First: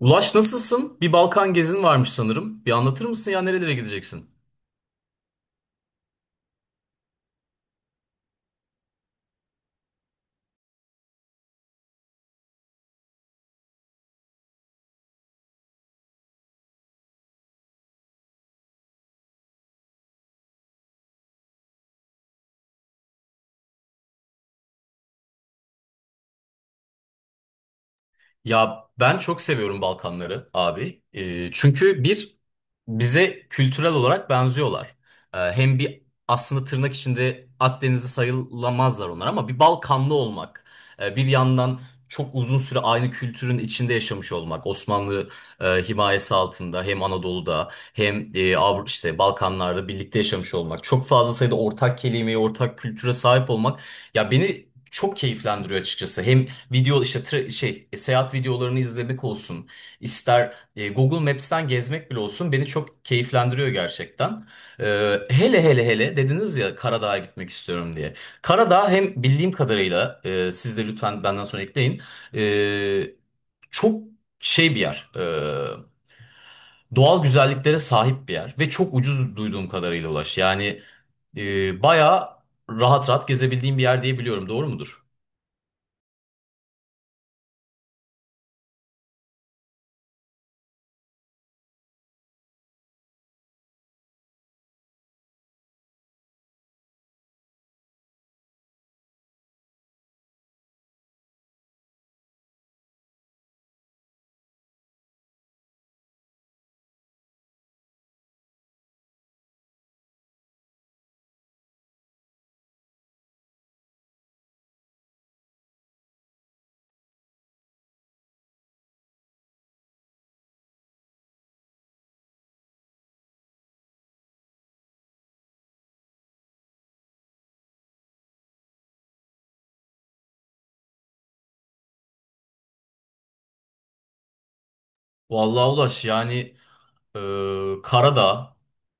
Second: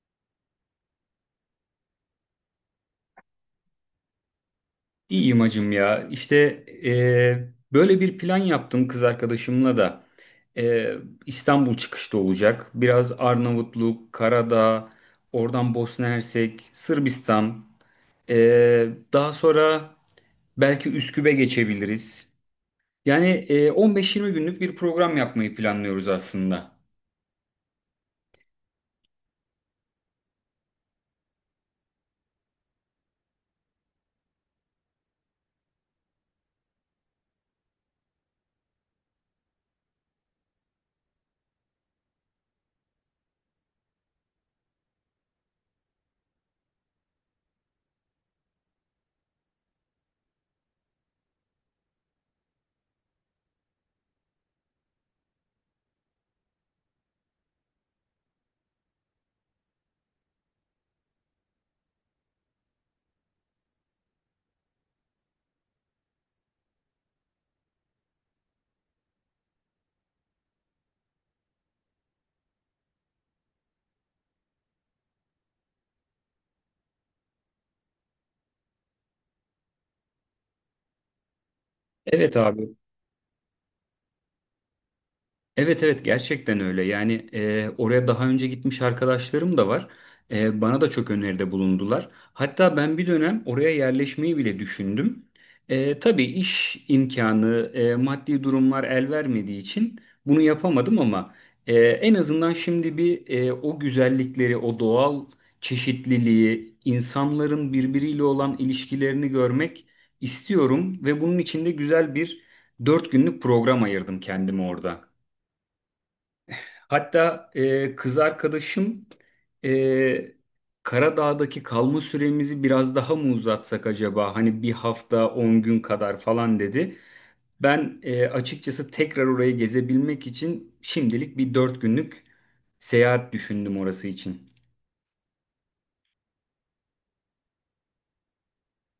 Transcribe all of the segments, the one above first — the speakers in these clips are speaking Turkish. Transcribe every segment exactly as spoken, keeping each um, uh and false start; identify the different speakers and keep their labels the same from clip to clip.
Speaker 1: Ulaş, nasılsın? Bir Balkan gezin varmış sanırım. Bir anlatır mısın ya nerelere gideceksin?
Speaker 2: İyiyim hacım ya. İşte eee, böyle bir plan yaptım kız arkadaşımla da. Eee, İstanbul çıkışta olacak. Biraz Arnavutluk, Karadağ, oradan Bosna Hersek, Sırbistan. Eee, daha sonra belki Üsküp'e geçebiliriz. Yani eee, on beş yirmi günlük bir program yapmayı planlıyoruz aslında.
Speaker 1: Ya ben çok seviyorum Balkanları abi. Ee, çünkü bir bize kültürel olarak benziyorlar. Ee, hem bir aslında tırnak içinde Akdenizli sayılamazlar onlar ama bir Balkanlı olmak, e, bir yandan çok uzun süre aynı kültürün içinde yaşamış olmak, Osmanlı e, himayesi altında hem Anadolu'da hem e, Avru işte Balkanlarda birlikte yaşamış olmak, çok fazla sayıda ortak kelimeye, ortak kültüre sahip olmak ya beni çok keyiflendiriyor açıkçası. Hem video işte tra- şey e, seyahat videolarını izlemek olsun, ister e, Google Maps'ten gezmek bile olsun beni çok keyiflendiriyor gerçekten. E, hele hele hele dediniz ya Karadağ'a gitmek istiyorum diye. Karadağ hem bildiğim kadarıyla e, siz de lütfen benden sonra ekleyin. e, Çok şey bir yer. E, doğal güzelliklere sahip bir yer ve çok ucuz duyduğum kadarıyla, Ulaş. Yani e, bayağı
Speaker 2: Evet abi.
Speaker 1: rahat rahat gezebildiğim bir yer diye biliyorum. Doğru mudur?
Speaker 2: Evet evet, gerçekten öyle. Yani e, oraya daha önce gitmiş arkadaşlarım da var. E, bana da çok öneride bulundular. Hatta ben bir dönem oraya yerleşmeyi bile düşündüm. E, tabii iş imkanı, e, maddi durumlar el vermediği için bunu yapamadım ama e, en azından şimdi bir e, o güzellikleri, o doğal çeşitliliği, insanların birbiriyle olan ilişkilerini görmek istiyorum ve bunun için de güzel bir dört günlük program ayırdım kendime orada. Hatta e, kız arkadaşım e, Karadağ'daki kalma süremizi biraz daha mı uzatsak acaba? Hani bir hafta on gün kadar falan dedi. Ben e, açıkçası tekrar orayı gezebilmek için şimdilik bir dört günlük seyahat düşündüm orası için.
Speaker 1: Vallahi Ulaş, yani Ee, Karadağ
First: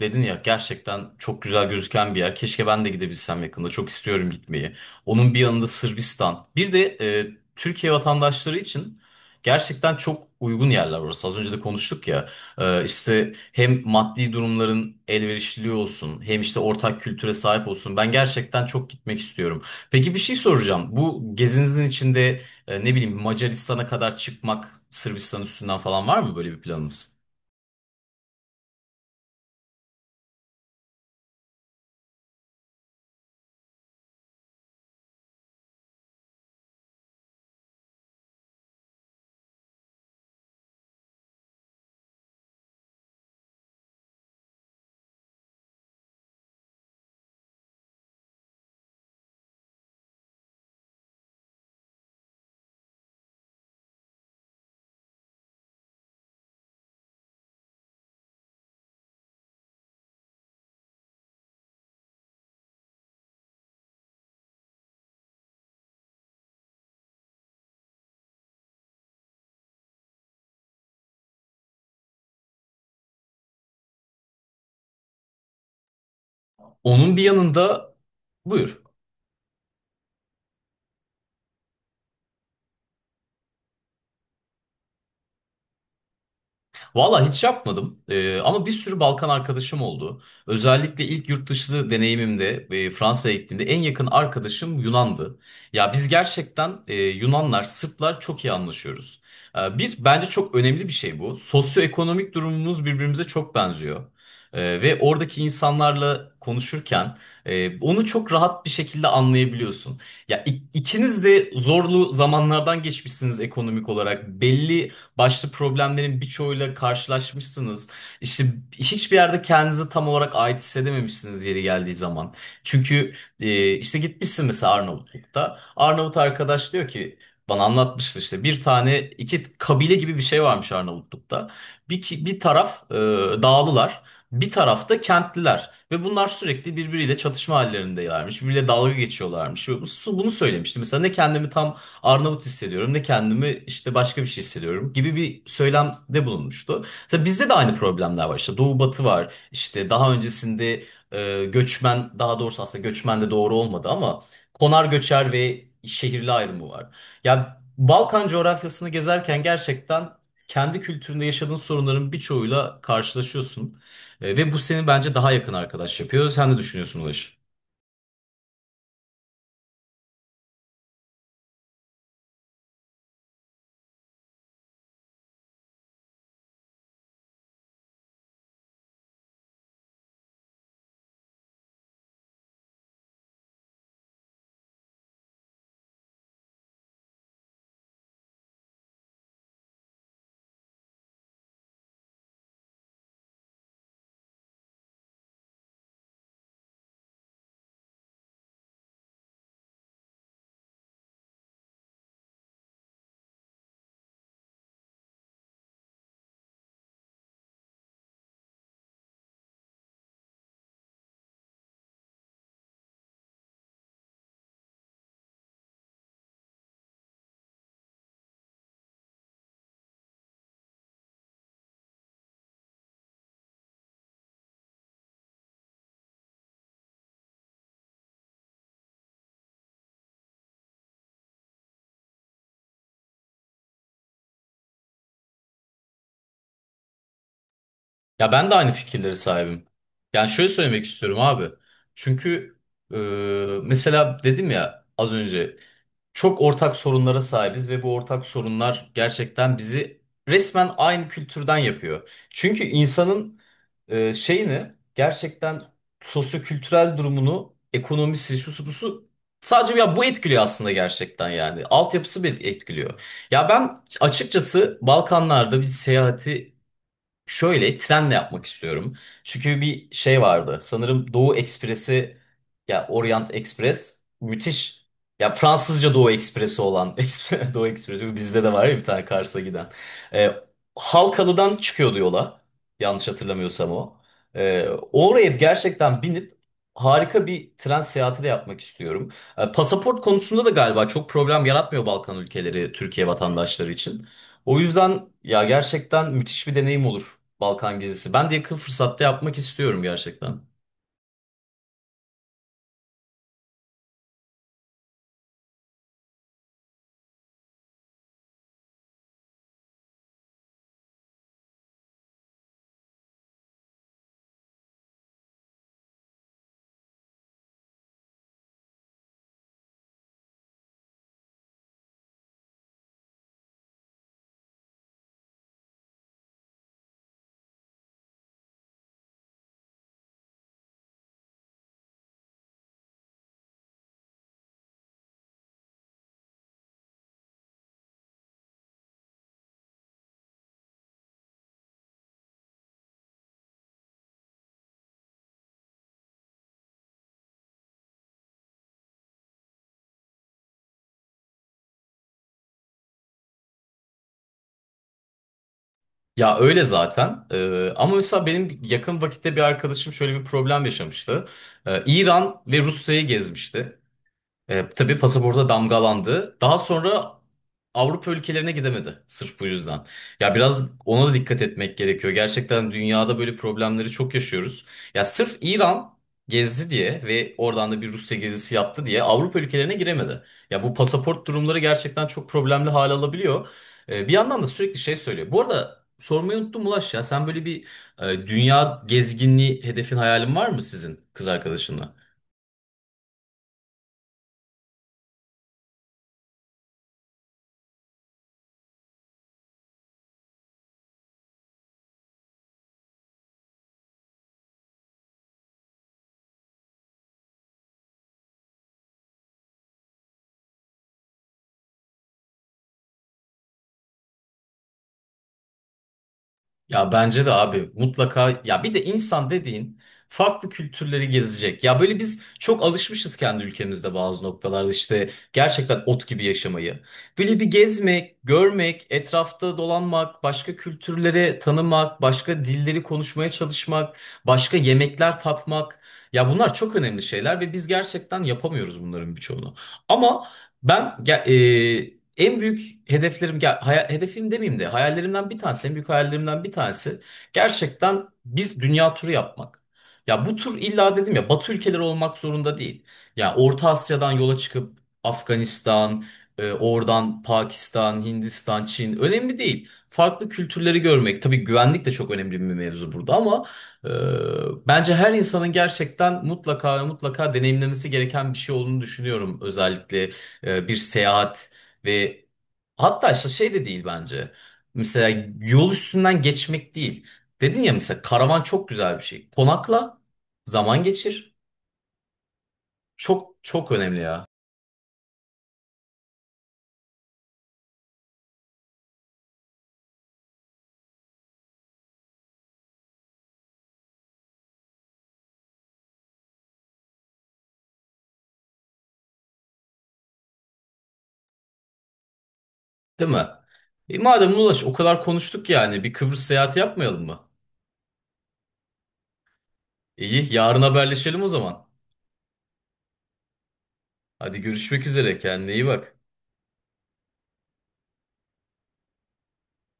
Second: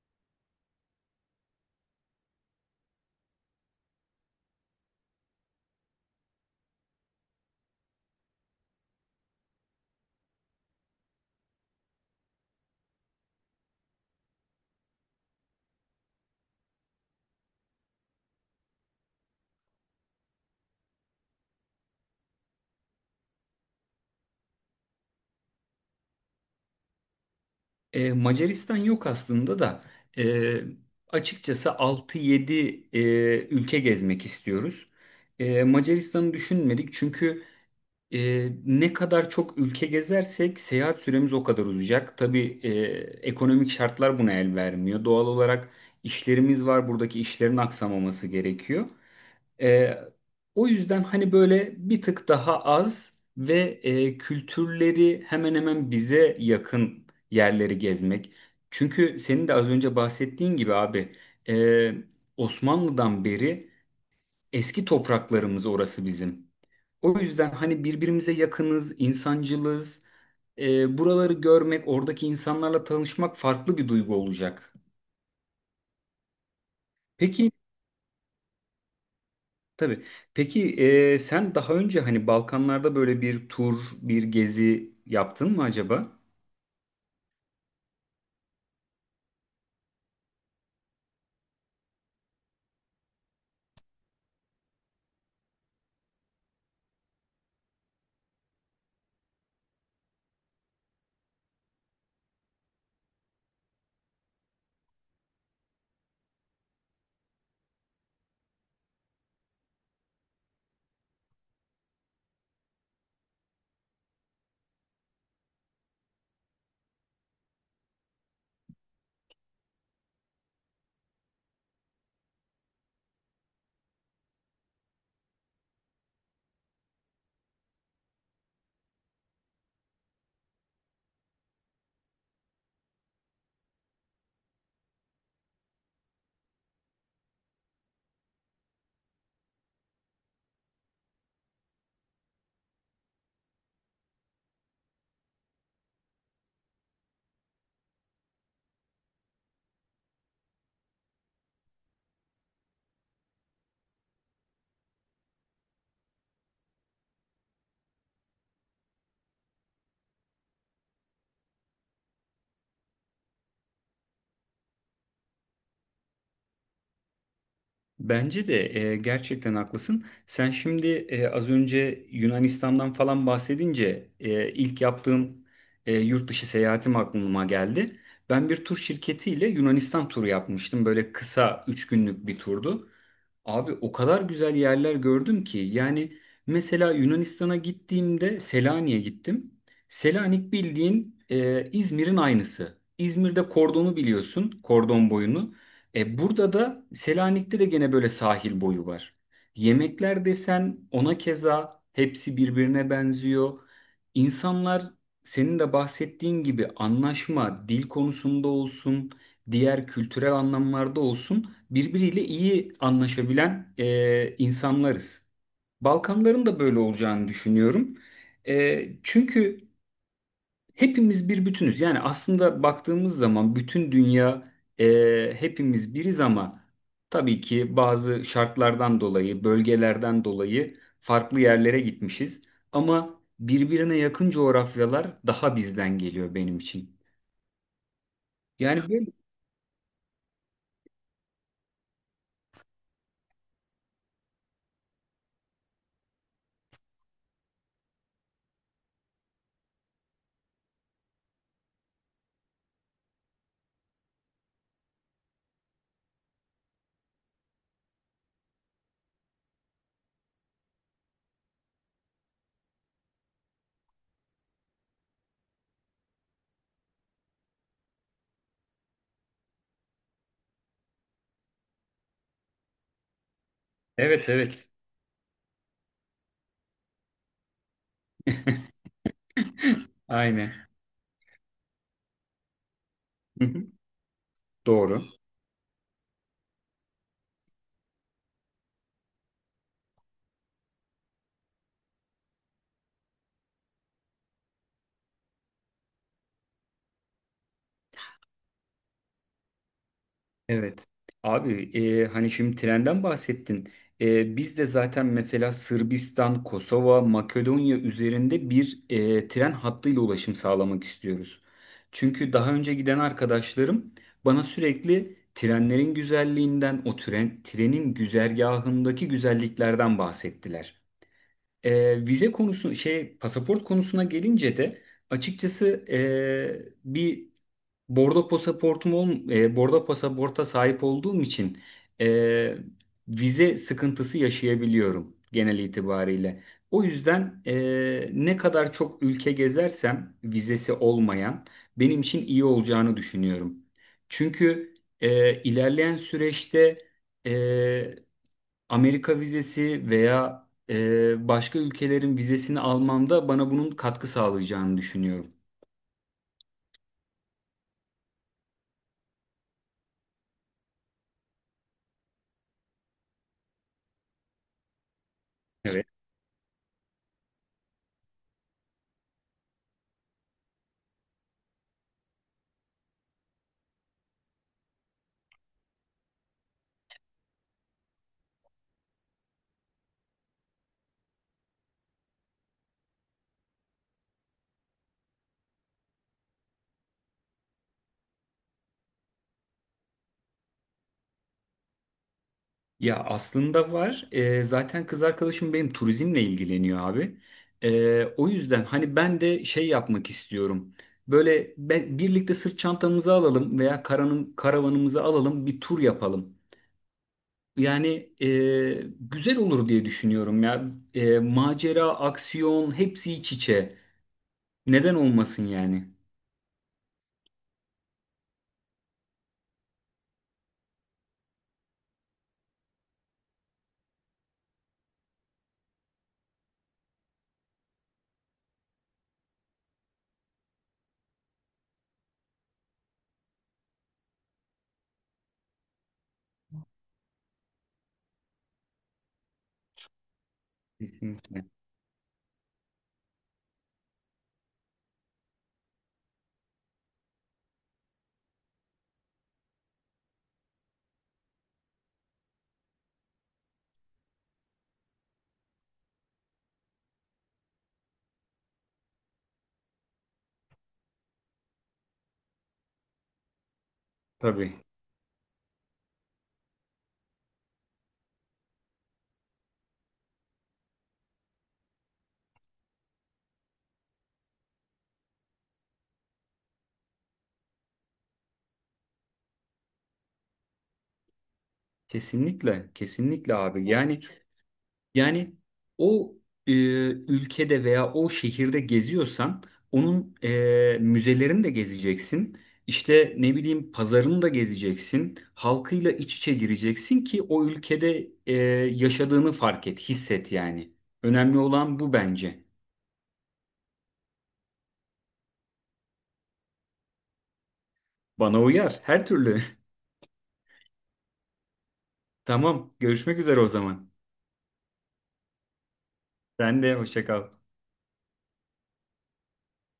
Speaker 1: dedin ya, gerçekten çok güzel gözüken bir yer. Keşke ben de gidebilsem yakında. Çok istiyorum gitmeyi. Onun bir yanında Sırbistan. Bir de e, Türkiye vatandaşları için gerçekten çok uygun yerler orası. Az önce de konuştuk ya. Ee, işte hem maddi durumların elverişliliği olsun, hem işte ortak kültüre sahip olsun. Ben gerçekten çok gitmek istiyorum. Peki bir şey soracağım. Bu gezinizin içinde e, ne bileyim Macaristan'a kadar çıkmak, Sırbistan üstünden falan var mı böyle bir planınız?
Speaker 2: E, Macaristan yok aslında da e, açıkçası altı yedi e, ülke gezmek istiyoruz. E, Macaristan'ı düşünmedik çünkü Ee, ne kadar çok ülke gezersek seyahat süremiz o kadar uzayacak. Tabii e, ekonomik şartlar buna el vermiyor. Doğal olarak işlerimiz var. Buradaki işlerin aksamaması gerekiyor. Ee, o yüzden hani böyle bir tık daha az ve e, kültürleri hemen hemen bize yakın yerleri gezmek. Çünkü senin de az önce bahsettiğin gibi abi e, Osmanlı'dan beri eski topraklarımız orası bizim. O yüzden hani birbirimize yakınız, insancılız. E, buraları görmek, oradaki insanlarla tanışmak farklı bir duygu olacak.
Speaker 1: Onun bir
Speaker 2: Peki,
Speaker 1: yanında buyur.
Speaker 2: tabii. Peki e, sen daha önce hani Balkanlarda böyle bir tur, bir gezi yaptın mı acaba?
Speaker 1: Valla hiç yapmadım. Ee, ama bir sürü Balkan arkadaşım oldu. Özellikle ilk yurt dışı deneyimimde e, Fransa'ya gittiğimde en yakın arkadaşım Yunan'dı. Ya biz gerçekten e, Yunanlar, Sırplar çok iyi anlaşıyoruz. Ee, bir bence çok önemli bir şey bu. Sosyoekonomik durumumuz birbirimize çok benziyor. Ee, ve oradaki insanlarla konuşurken e, onu çok rahat bir şekilde anlayabiliyorsun. Ya ik- ikiniz de zorlu zamanlardan geçmişsiniz ekonomik olarak. Belli başlı problemlerin birçoğuyla karşılaşmışsınız. İşte hiçbir yerde kendinizi tam olarak ait hissedememişsiniz yeri geldiği zaman. Çünkü e, işte gitmişsin mesela Arnavutluk'ta. Arnavut arkadaş diyor ki, bana anlatmıştı, işte bir tane iki kabile gibi bir şey varmış Arnavutluk'ta. Bir, ki- bir taraf e, dağlılar, bir tarafta kentliler. Ve bunlar sürekli birbiriyle çatışma hallerindeylermiş. Birbiriyle dalga geçiyorlarmış. Ve bu- bunu söylemişti. Mesela ne kendimi tam Arnavut hissediyorum ne kendimi işte başka bir şey hissediyorum gibi bir söylemde bulunmuştu. Mesela bizde de aynı problemler var. İşte Doğu Batı var. İşte daha öncesinde e, göçmen, daha doğrusu aslında göçmen de doğru olmadı ama konar göçer ve şehirli ayrımı var. Ya Balkan coğrafyasını gezerken gerçekten kendi kültüründe yaşadığın sorunların birçoğuyla karşılaşıyorsun. E, ve bu seni bence daha yakın arkadaş yapıyor. Sen ne düşünüyorsun Ulaş?
Speaker 2: Bence de e, gerçekten haklısın. Sen şimdi e, az önce Yunanistan'dan falan bahsedince e, ilk yaptığım e, yurt dışı seyahatim aklıma geldi. Ben bir tur şirketiyle Yunanistan turu yapmıştım. Böyle kısa üç günlük bir turdu. Abi o kadar güzel yerler gördüm ki, yani mesela Yunanistan'a gittiğimde Selanik'e gittim. Selanik bildiğin e, İzmir'in aynısı. İzmir'de kordonu biliyorsun, kordon boyunu. E, burada da Selanik'te de gene böyle sahil boyu var. Yemekler desen ona keza hepsi birbirine benziyor. İnsanlar, senin de bahsettiğin gibi anlaşma, dil konusunda olsun, diğer kültürel anlamlarda olsun birbiriyle iyi anlaşabilen e, insanlarız. Balkanların da böyle olacağını düşünüyorum. E, çünkü hepimiz bir bütünüz. Yani aslında baktığımız zaman bütün dünya, e, hepimiz biriz ama tabii ki bazı şartlardan dolayı, bölgelerden dolayı farklı yerlere gitmişiz. Ama birbirine yakın coğrafyalar daha bizden geliyor benim için.
Speaker 1: Ya ben de aynı
Speaker 2: Yani böyle.
Speaker 1: fikirleri sahibim. Yani şöyle söylemek istiyorum abi. Çünkü e, mesela dedim ya az önce çok ortak sorunlara sahibiz ve bu ortak sorunlar gerçekten bizi resmen aynı kültürden yapıyor. Çünkü insanın e, şeyini gerçekten sosyokültürel durumunu, ekonomisi, şusu busu sadece ya bu etkiliyor aslında gerçekten yani. Altyapısı bir etkiliyor. Ya ben açıkçası Balkanlarda bir seyahati şöyle trenle yapmak istiyorum. Çünkü bir şey vardı. Sanırım Doğu Ekspresi ya Orient Express
Speaker 2: Evet, evet.
Speaker 1: müthiş. Ya Fransızca Doğu Ekspresi olan Ekspre- Doğu Ekspresi bizde de var ya, bir tane Kars'a giden. Ee,
Speaker 2: Aynen.
Speaker 1: Halkalı'dan çıkıyordu yola. Yanlış hatırlamıyorsam o. Ee,
Speaker 2: Doğru.
Speaker 1: oraya gerçekten binip harika bir tren seyahati de yapmak istiyorum. Ee, pasaport konusunda da galiba çok problem yaratmıyor Balkan ülkeleri Türkiye vatandaşları için. O yüzden ya gerçekten müthiş bir deneyim olur Balkan gezisi. Ben de yakın fırsatta yapmak istiyorum gerçekten.
Speaker 2: Evet. Abi e, hani şimdi trenden bahsettin. E, biz de zaten mesela Sırbistan, Kosova, Makedonya üzerinde bir e, tren hattıyla ulaşım sağlamak istiyoruz. Çünkü daha önce giden arkadaşlarım bana sürekli trenlerin güzelliğinden, o tren, trenin güzergahındaki güzelliklerden bahsettiler. E, vize konusu, şey pasaport konusuna gelince de açıkçası e, bir Bordo pasaportum ol, e, bordo pasaporta sahip olduğum için e, vize sıkıntısı yaşayabiliyorum genel itibariyle. O yüzden e, ne kadar çok ülke gezersem vizesi olmayan, benim için iyi olacağını düşünüyorum. Çünkü e, ilerleyen süreçte e, Amerika vizesi veya e, başka ülkelerin vizesini almamda bana bunun katkı sağlayacağını düşünüyorum.
Speaker 1: Ya öyle zaten. Ee, ama mesela benim yakın vakitte bir arkadaşım şöyle bir problem yaşamıştı. Ee, İran ve Rusya'yı gezmişti. E, tabii pasaporta
Speaker 2: Evet.
Speaker 1: damgalandı. Daha sonra Avrupa ülkelerine gidemedi sırf bu yüzden. Ya biraz ona da dikkat etmek gerekiyor. Gerçekten dünyada böyle problemleri çok yaşıyoruz. Ya sırf İran gezdi diye ve oradan da bir Rusya gezisi yaptı diye Avrupa ülkelerine giremedi. Ya bu pasaport durumları gerçekten çok problemli hale alabiliyor. E, bir yandan da sürekli şey söylüyor. Bu arada sormayı unuttum, Ulaş, ya sen böyle bir e, dünya gezginliği hedefin, hayalin var mı sizin kız arkadaşınla?
Speaker 2: Ya, aslında var. Ee, zaten kız arkadaşım benim turizmle ilgileniyor abi. Ee, o yüzden hani ben de şey yapmak istiyorum. Böyle be- birlikte sırt çantamızı alalım veya karanın, karavanımızı alalım, bir tur yapalım. Yani e, güzel olur diye düşünüyorum ya. E, macera, aksiyon hepsi iç içe. Neden olmasın yani?
Speaker 1: Ya bence de abi mutlaka ya bir de insan dediğin farklı kültürleri gezecek. Ya böyle biz çok alışmışız kendi ülkemizde bazı noktalarda işte gerçekten ot gibi yaşamayı. Böyle bir gezmek, görmek, etrafta dolanmak, başka kültürleri tanımak, başka dilleri konuşmaya çalışmak, başka yemekler tatmak. Ya bunlar çok önemli şeyler ve biz gerçekten yapamıyoruz bunların birçoğunu. Ama ben ge-
Speaker 2: Kesinlikle.
Speaker 1: e, en büyük hedeflerim, ya haya- hedefim demeyeyim de hayallerimden bir tanesi, en büyük hayallerimden bir tanesi gerçekten bir dünya turu yapmak. Ya bu tur illa dedim ya Batı ülkeleri olmak zorunda değil. Ya Orta Asya'dan yola çıkıp Afganistan, e, oradan Pakistan, Hindistan, Çin, önemli değil. Farklı kültürleri görmek, tabii güvenlik de çok önemli bir mevzu burada, ama e,
Speaker 2: Tabii.
Speaker 1: bence her insanın gerçekten mutlaka ve mutlaka deneyimlemesi gereken bir şey olduğunu düşünüyorum. Özellikle e, bir seyahat. Ve hatta işte şey de değil bence. Mesela yol üstünden geçmek değil. Dedin ya mesela karavan çok güzel bir şey. Konakla, zaman geçir.
Speaker 2: Kesinlikle.
Speaker 1: Çok
Speaker 2: Kesinlikle abi.
Speaker 1: çok önemli
Speaker 2: Yani
Speaker 1: ya.
Speaker 2: Yani o e, ülkede veya o şehirde geziyorsan onun e, müzelerini de gezeceksin. İşte ne bileyim, pazarını da gezeceksin. Halkıyla iç içe gireceksin ki o ülkede e, yaşadığını fark et, hisset yani. Önemli olan bu bence.
Speaker 1: Değil mi? E madem Ulaş o kadar konuştuk, yani bir Kıbrıs seyahati yapmayalım mı?
Speaker 2: Bana uyar her türlü.
Speaker 1: İyi, yarın haberleşelim o zaman.
Speaker 2: Tamam, görüşmek üzere o zaman.
Speaker 1: Hadi, görüşmek üzere, kendine iyi bak.
Speaker 2: Sen de hoşça kal.